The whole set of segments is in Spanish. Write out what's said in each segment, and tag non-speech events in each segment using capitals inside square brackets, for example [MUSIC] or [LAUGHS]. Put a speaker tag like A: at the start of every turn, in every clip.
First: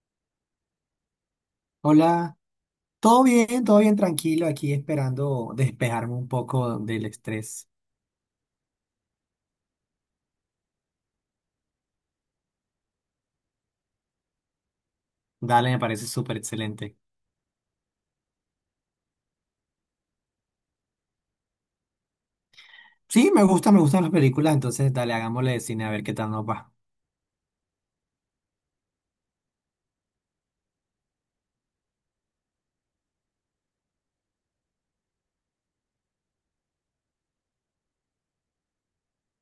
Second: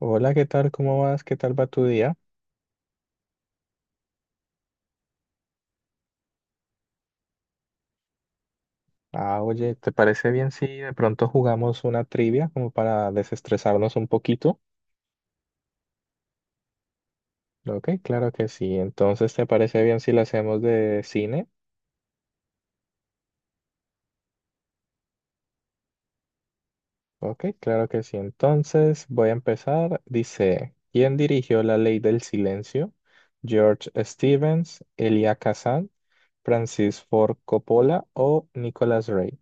A: Hola, ¿qué tal? ¿Cómo vas? ¿Qué tal va tu día?
B: Hola, todo bien, tranquilo, aquí esperando despejarme un poco del estrés.
A: Ah, oye, ¿te parece bien si de pronto jugamos una trivia como para desestresarnos un poquito?
B: Dale, me parece súper excelente.
A: Ok, claro que sí. Entonces, ¿te parece bien si la hacemos de cine?
B: Sí, me gusta, me gustan las películas, entonces dale, hagámosle de cine a ver qué tal nos va.
A: Ok, claro que sí. Entonces, voy a empezar. Dice, ¿quién dirigió La Ley del Silencio? George Stevens, Elia Kazan, Francis Ford Coppola o Nicolas Ray.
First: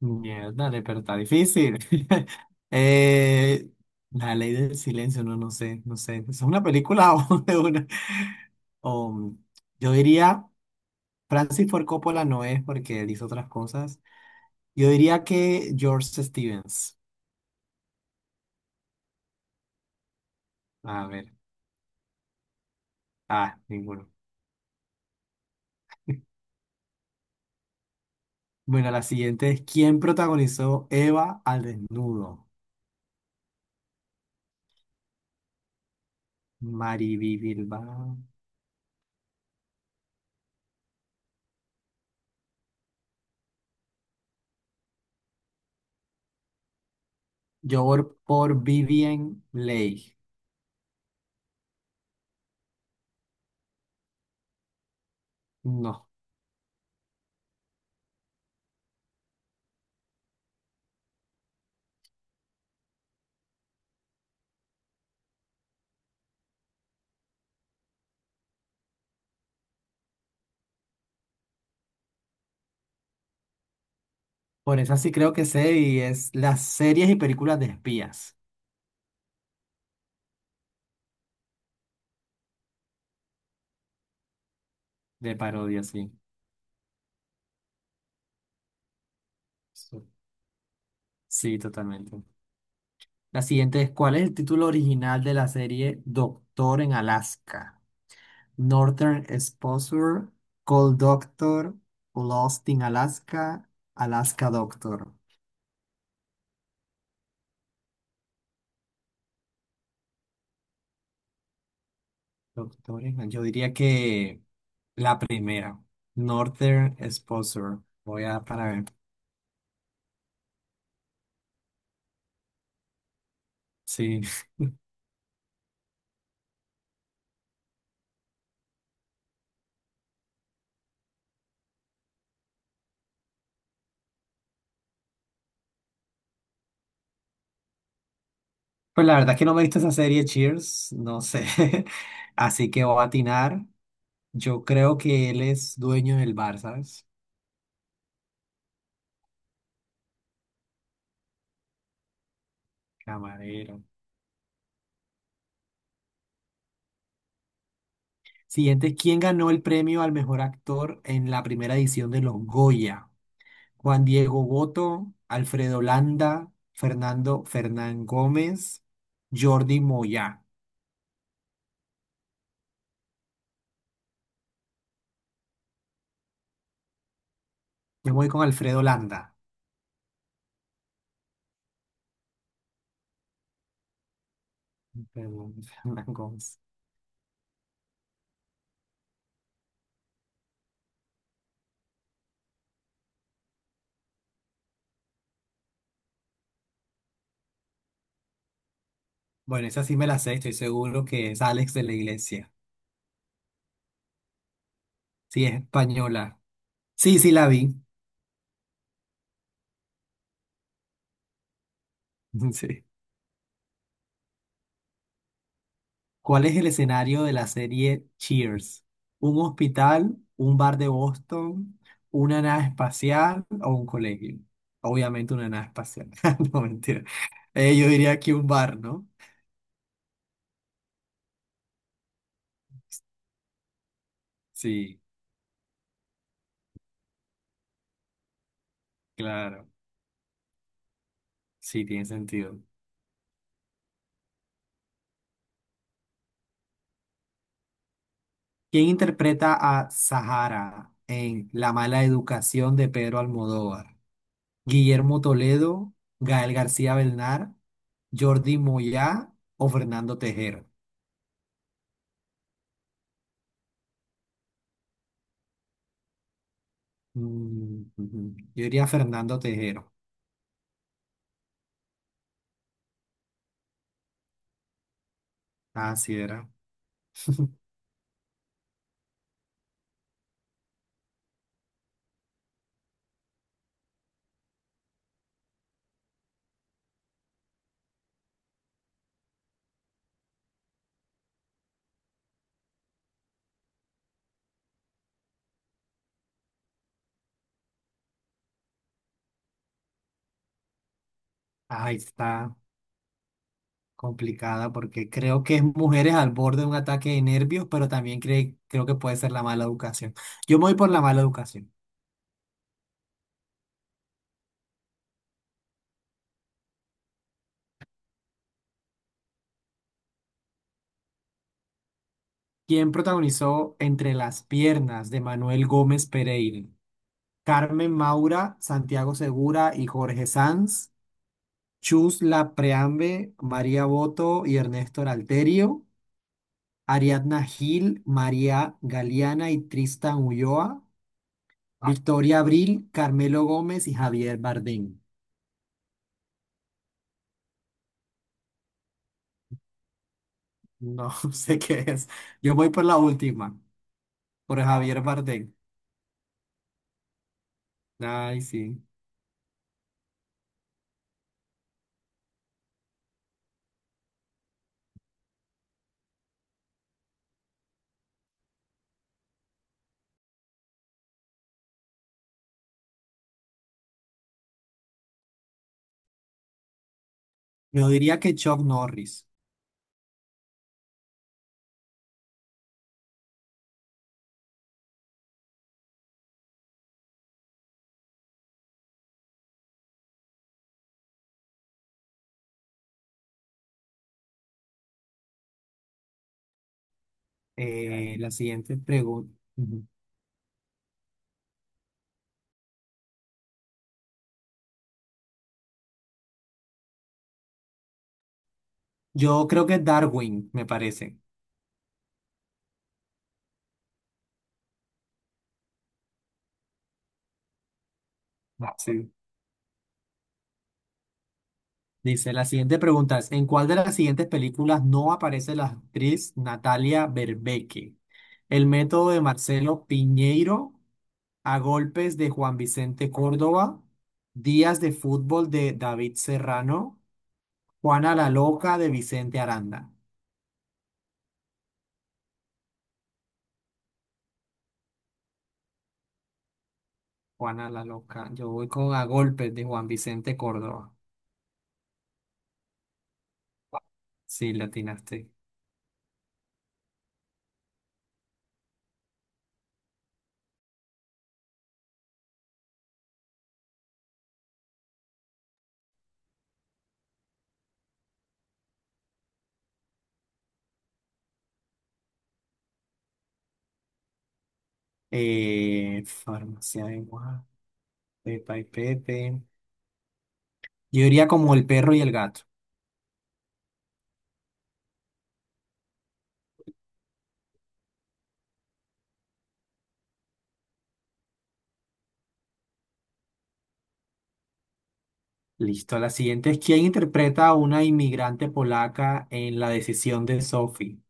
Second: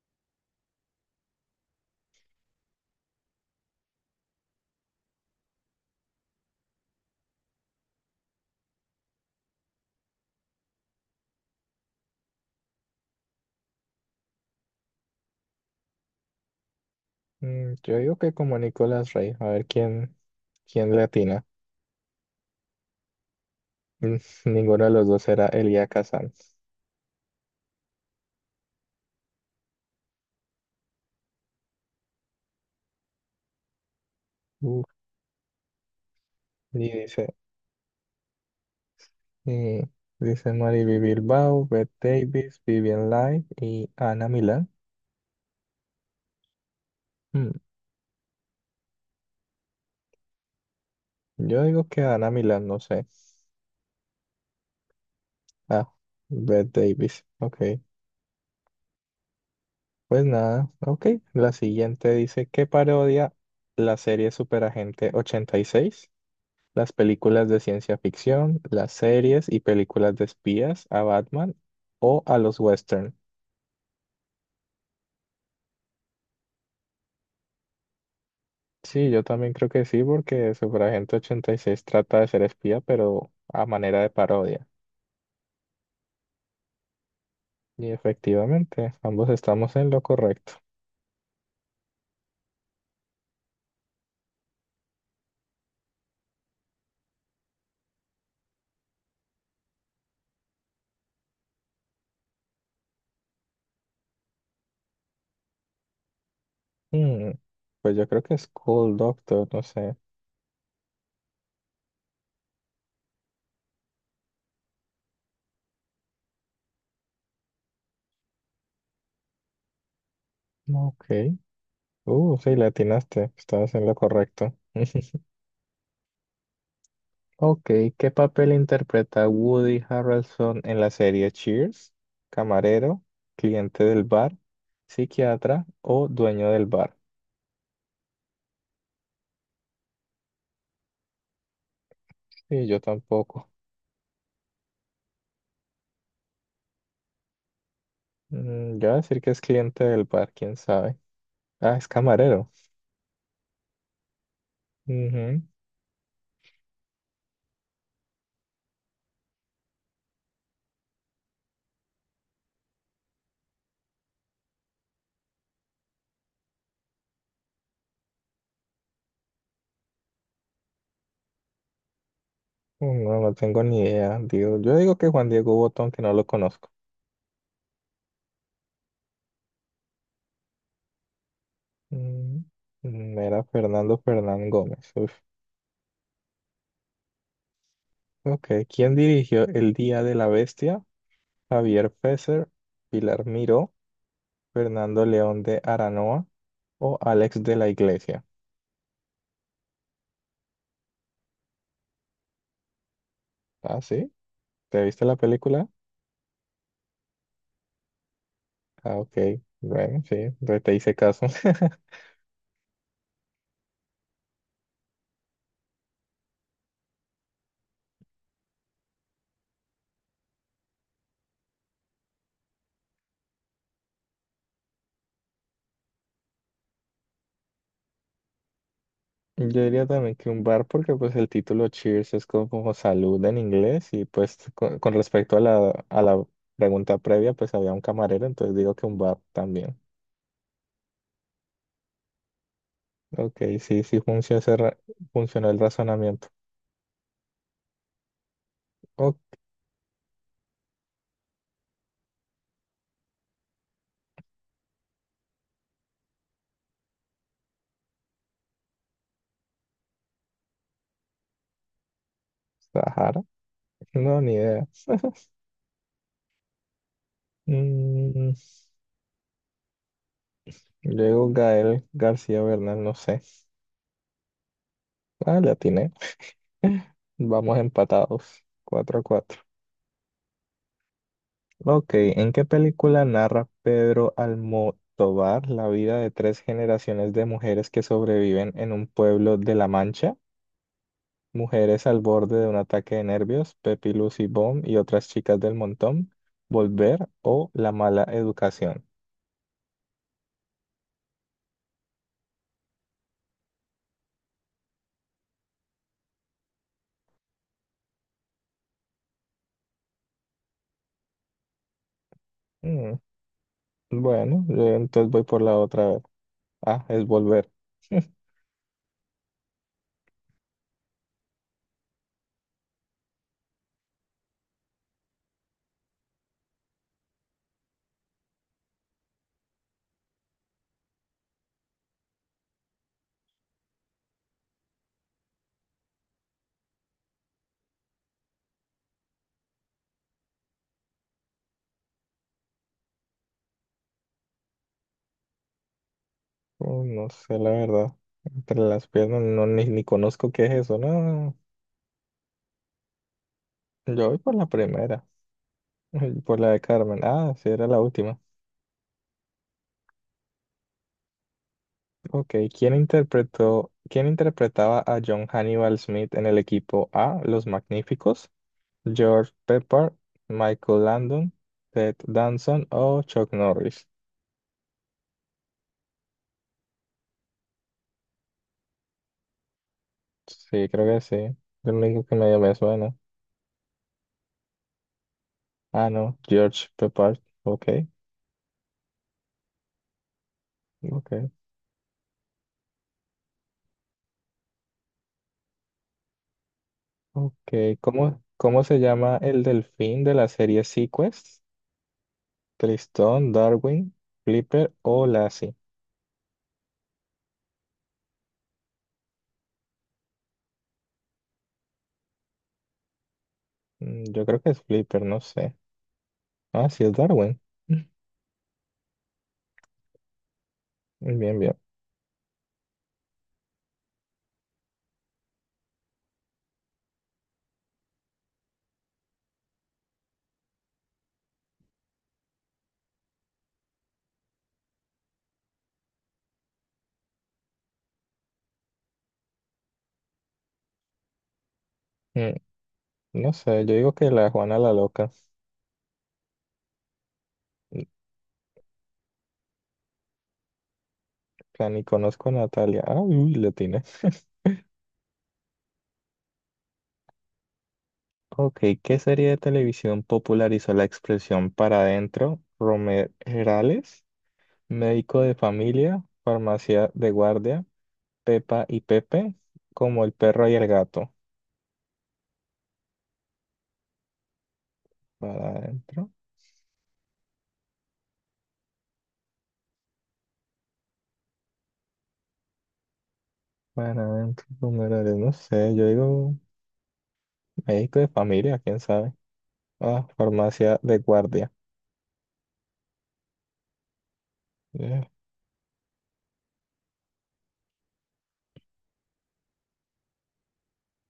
B: Mierda, dale, pero está difícil. [LAUGHS] Eh, la ley del silencio, no, no sé, no sé. ¿Es una película o [LAUGHS] de una? Um, yo diría, Francis Ford Coppola no es porque él hizo otras cosas. Yo diría que George Stevens.
A: Yo digo que como Nicolas Ray. A ver quién le
B: A ver,
A: atina.
B: ah,
A: [LAUGHS]
B: ninguno.
A: Mm, Ninguno de los dos era Eliaka Sanz.
B: Bueno, la siguiente es ¿quién protagonizó Eva al desnudo?
A: Uf. Y
B: Mariby
A: dice,
B: Bilbao.
A: y dice Mariby Bilbao, Bette Davis, Vivian Leigh y Ana Milán. Mm,
B: Yo por Vivien Leigh.
A: Yo digo que Ana Milán, no sé. Ah,
B: No,
A: Bette Davis. Ok. Pues nada, ok. La siguiente dice, ¿qué parodia la serie Superagente 86? ¿Las películas de ciencia ficción, las series y películas de espías, a Batman o a los westerns?
B: por esa sí creo que sé y es las series y películas de espías,
A: Sí, yo también creo que sí, porque Superagente 86 trata de ser espía, pero a manera de parodia.
B: de parodia, sí.
A: Y efectivamente, ambos estamos en lo
B: Sí,
A: correcto.
B: sí, totalmente. La siguiente es ¿cuál es el título original de la serie Doctor en Alaska? Northern Exposure, Cold Doctor, Lost in Alaska, Alaska Doctor.
A: Hmm, Pues yo creo que es Cool Doctor, no sé.
B: Doctores, yo diría que la primera, Northern Exposure. Voy a para ver.
A: Ok. Sí, le atinaste, estabas en lo
B: Sí. [LAUGHS]
A: correcto. [LAUGHS] Ok, ¿qué papel interpreta Woody Harrelson en la serie Cheers? ¿Camarero, cliente del bar, psiquiatra o dueño del bar?
B: Pues la verdad es que no me he visto esa serie Cheers, no sé. [LAUGHS]
A: Sí,
B: Así
A: yo
B: que voy a
A: tampoco.
B: atinar. Yo creo que él es dueño del bar, ¿sabes?
A: Yo voy a decir que es cliente del bar, quién sabe. Ah, es camarero.
B: Camarero.
A: Ujú.
B: Siguiente, ¿quién ganó el premio al mejor actor en la primera edición de los Goya? Juan Diego Boto, Alfredo Landa, Fernando Fernán Gómez, Jordi Moya.
A: Oh, no, no tengo ni idea. Digo, yo digo que Juan Diego Botón, que no lo conozco.
B: Yo me voy con Alfredo Landa.
A: Mm, Era Fernando Fernán Gómez. Uf.
B: Fernanda Gómez. [LAUGHS]
A: Ok, ¿quién dirigió El Día de la Bestia? Javier Fesser, Pilar Miró, Fernando León de Aranoa o Alex de la Iglesia.
B: Bueno, esa sí me la sé, estoy seguro que es Alex de la Iglesia.
A: Ah, sí. ¿Te viste la
B: Sí, es
A: película?
B: española. Sí, sí, la vi.
A: Ah, ok. Bueno, sí, entonces te hice caso. [LAUGHS]
B: [LAUGHS] Sí. ¿Cuál es el escenario de la serie Cheers? ¿Un hospital, un bar de Boston, una nave espacial o un colegio? Obviamente una nave espacial. [LAUGHS] No, mentira. Yo diría que un bar, ¿no?
A: Yo diría también que un bar porque pues el título Cheers es como salud en inglés, y pues con
B: Sí,
A: respecto a la pregunta previa pues había un camarero, entonces digo que un bar
B: claro.
A: también.
B: Sí, tiene sentido.
A: Ok, sí, sí funcionó el razonamiento.
B: ¿Quién
A: Oh,
B: interpreta a Sahara en La mala educación de Pedro Almodóvar? Guillermo Toledo, Gael García Belnar, Jordi Moyá o Fernando Tejero.
A: Sahara, no, ni idea. [LAUGHS]
B: Mm,
A: Mm,
B: ujú. Yo diría Fernando Tejero.
A: yo Gael García Bernal, no sé. Ah, le atiné.
B: Así era.
A: [LAUGHS] Vamos empatados, 4-4. Ok, ¿en qué película narra Pedro Almodóvar la vida de tres generaciones de mujeres que sobreviven en un pueblo de La Mancha? Mujeres al borde de un ataque de nervios, Pepi, Lucy, Bomb y otras chicas del montón, Volver o La mala educación.
B: Ah, ahí está complicada porque creo que es mujeres al borde de un ataque de nervios, pero también creo que puede ser la mala educación. Yo me voy por la mala educación.
A: Mm, bueno, yo entonces voy por la otra vez. Ah, es Volver.
B: ¿Quién protagonizó Entre las piernas de Manuel Gómez Pereira? Carmen Maura, Santiago Segura y Jorge Sanz. Chus Preambe, María Boto y Ernesto Alterio, Ariadna Gil, María Galeana y Tristan Ulloa, Victoria Abril, Carmelo Gómez y Javier Bardem.
A: No sé, la verdad. Entre las piernas no, ni conozco qué es eso,
B: No [LAUGHS]
A: no.
B: sé qué es. Yo voy por la última,
A: Yo voy por la
B: por Javier
A: primera,
B: Bardem.
A: [LAUGHS] por la de Carmen. Ah, sí, era la última.
B: Ay, sí.
A: Ok, ¿quién interpretaba a John Hannibal Smith en el equipo A, Los Magníficos? George Pepper, Michael Landon, Ted Danson o Chuck Norris.
B: Yo diría que Chuck Norris.
A: Sí, creo que sí. Lo único que medio me suena. Ah, no, George Pepper. Ok, ok, ok. ¿Cómo,
B: La
A: cómo
B: siguiente
A: se llama
B: pregunta.
A: el delfín de la serie Sequest? Tristón, Darwin, Flipper o Lassie.
B: Yo creo que Darwin, me parece.
A: Yo creo que es Flipper, no sé. Ah, sí, es Darwin. [LAUGHS]
B: Sí.
A: Bien, bien.
B: Dice, la siguiente pregunta es, ¿en cuál de las siguientes películas no aparece la actriz Natalia Berbeque? El método de Marcelo Piñeiro, A golpes de Juan Vicente Córdoba, Días de fútbol de David Serrano, Juana la loca de Vicente Aranda.
A: Mm, No sé, yo digo que la Juana la loca.
B: Juana
A: Mm,
B: la loca, yo voy con A golpes de Juan Vicente Córdoba.
A: Plan, ni conozco a Natalia. Ah, uy, latina. [LAUGHS]
B: Sí, le atinaste.
A: Ok, ¿qué serie de televisión popularizó la expresión para adentro? ¿Romerales, médico de familia, farmacia de guardia, Pepa y Pepe, como el perro y el gato? Para adentro,
B: Farmacia de Guadalupe, Pepa y Pepe. Yo iría como el perro y el gato.
A: para adentro, Romerales, no sé, yo digo médico de familia, quién sabe. Ah, farmacia de guardia.
B: Listo, la siguiente es ¿quién interpreta a una inmigrante polaca en La decisión de Sophie?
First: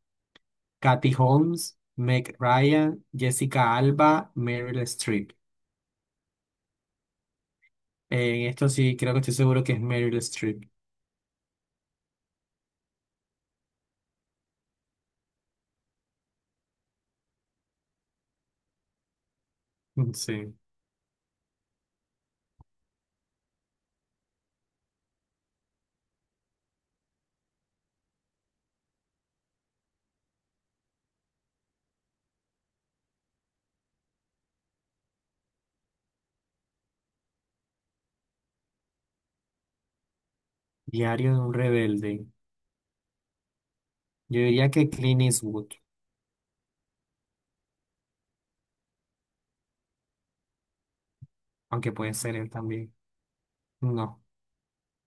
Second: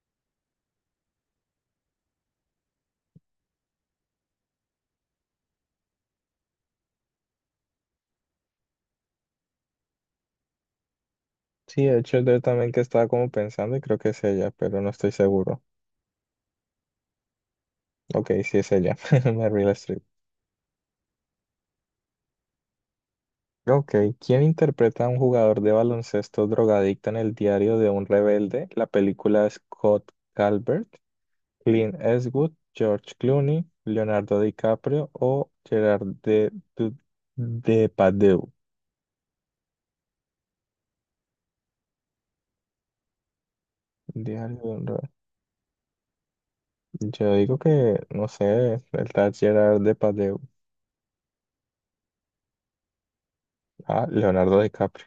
B: Katy Holmes, Meg Ryan, Jessica Alba, Meryl Streep. En esto sí, creo que estoy seguro que es Meryl Streep.
A: Sí, de hecho yo también que estaba como pensando y creo que es ella, pero no estoy seguro. Ok, sí es ella, [LAUGHS] Meryl Streep.
B: Mm, sí.
A: Ok, ¿quién interpreta a un jugador de baloncesto drogadicto en el diario de un rebelde? La película. ¿Scott Calvert, Clint Eastwood, George Clooney, Leonardo DiCaprio o Gerard de, Depardieu?
B: Diario de un rebelde. Yo
A: Diario de
B: diría
A: un
B: que
A: rebelde.
B: Clint Eastwood,
A: Yo digo que, no sé, el tal Gerard Depardieu.
B: aunque puede ser él también.
A: Ah,
B: No,
A: Leonardo DiCaprio.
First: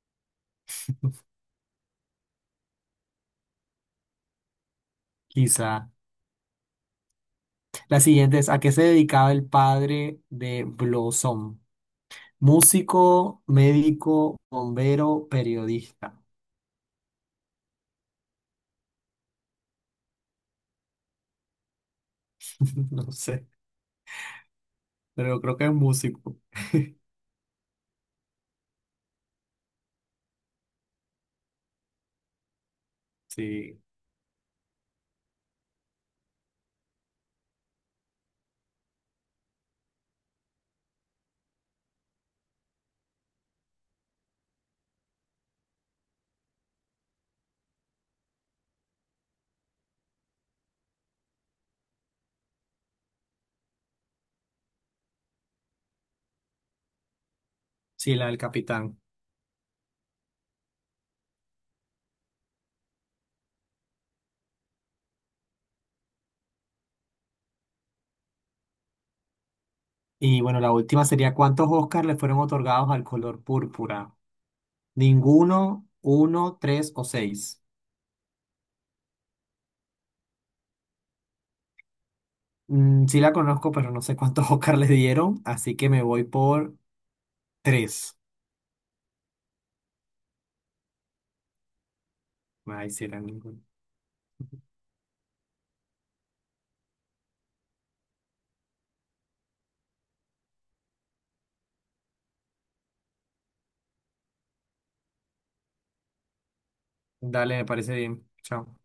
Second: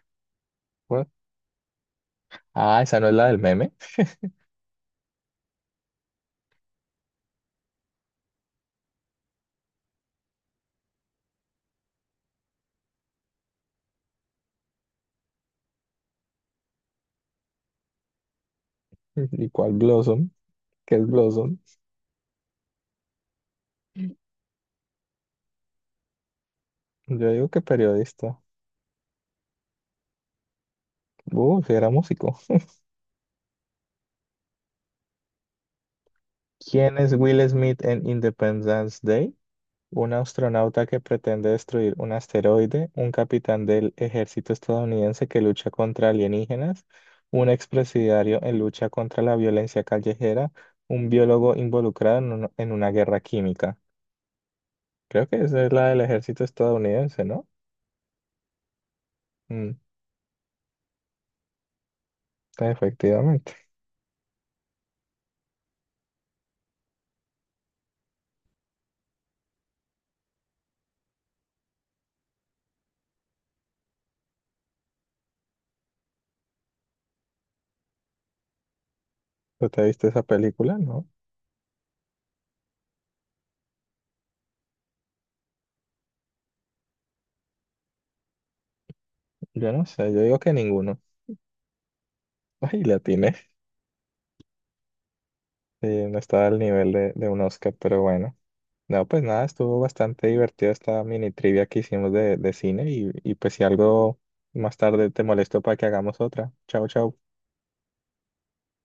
A: What? Ah, esa no es la del meme.
B: quizá. La siguiente es ¿a qué se dedicaba el padre de Blossom? Músico, médico, bombero, periodista.
A: [LAUGHS] ¿Y cuál Blossom? ¿Qué es Blossom?
B: [LAUGHS] No sé. Pero creo que es músico. [LAUGHS]
A: Yo digo que periodista. Si era músico.
B: Sí,
A: ¿Quién es Will Smith en Independence Day? Un astronauta que pretende destruir un asteroide, un capitán del ejército estadounidense que lucha contra alienígenas, un expresidiario en lucha contra la violencia callejera, un biólogo involucrado en una guerra química. Creo que esa es la del ejército estadounidense, ¿no?
B: sí, la del capitán.
A: Mm, Efectivamente.
B: Y bueno, la última sería, ¿cuántos Oscars le fueron otorgados al color púrpura? Ninguno, uno, tres o seis.
A: ¿Tú te viste esa película? No.
B: Mm, sí la conozco, pero no sé cuántos [LAUGHS] Oscars le dieron, así que me voy por tres.
A: Yo no sé, yo digo que ninguno. Ay,
B: Ay,
A: la
B: sí, era
A: tiene.
B: ninguno.
A: No estaba al nivel de un Oscar, pero bueno. No, pues nada, estuvo bastante divertida esta mini trivia que hicimos de cine, y pues si algo más tarde te molesto para que hagamos otra. Chao, chao.
B: Dale, me parece bien. Chao.